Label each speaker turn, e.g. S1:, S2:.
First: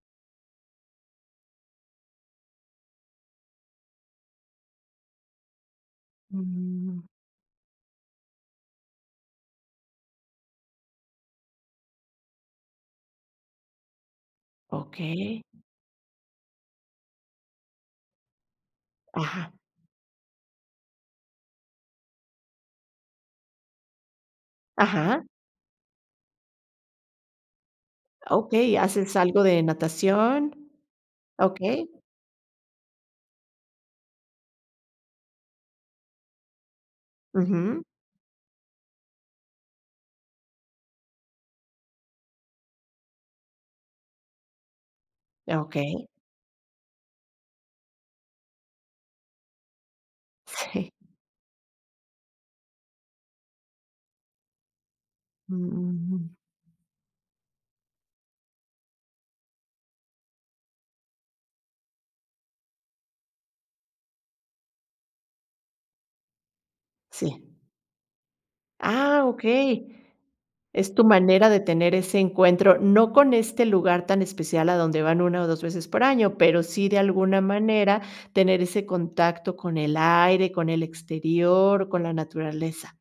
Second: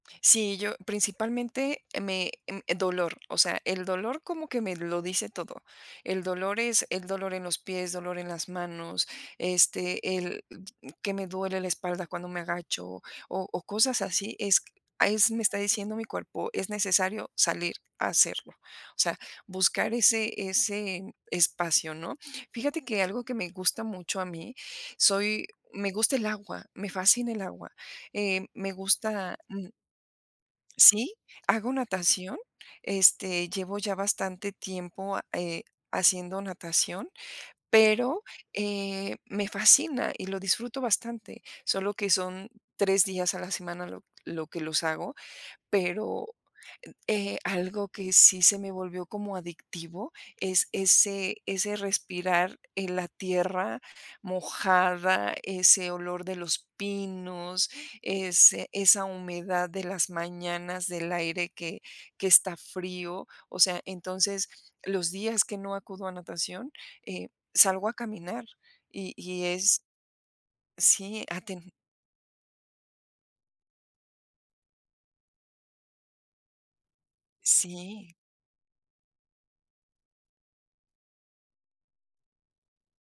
S1: Sí, yo principalmente, me mm, dolor. O sea, el dolor como que me lo dice todo. El dolor es
S2: Mm.
S1: el dolor en los pies, dolor en las manos, este, el mm, que me duele la espalda cuando me agacho, o o, cosas así, es ahí sí me
S2: Okey.
S1: está diciendo mi cuerpo, es necesario salir a hacerlo, o sea,
S2: Ajá.
S1: buscar ese ese espacio, ¿no? Fíjate que, algo que me gusta mucho a mí,
S2: Ajá.
S1: soy me gusta el agua, me fascina el agua, eh, me
S2: Okey, haces
S1: gusta,
S2: algo de
S1: mm
S2: natación.
S1: Sí, hago
S2: Okey.
S1: natación, este, llevo ya bastante tiempo a eh, haciendo natación,
S2: Ujú.
S1: pero, eh, me fascina y lo disfruto bastante, solo que son 3 días a la semana, lo lo que los hago,
S2: Ah, okey.
S1: pero en eh, algo que sí se me volvió como adictivo, es
S2: Sí.
S1: ese ese respirar en la tierra mojada, ese olor
S2: Ujú.
S1: de los pinos, ese esa humedad de las mañanas, del aire que que está frío, o sea, entonces, los días que no acudo a natación, eh,
S2: Sí.
S1: salgo a caminar, y
S2: Ah,
S1: y es
S2: okey, es tu
S1: Sí, eh,
S2: manera de
S1: aten
S2: tener ese encuentro, no con este lugar tan especial a donde van 1, o, 2 veces por año, pero sí, de alguna manera
S1: Sí.
S2: tener ese contacto con el aire, con el exterior, con la naturaleza.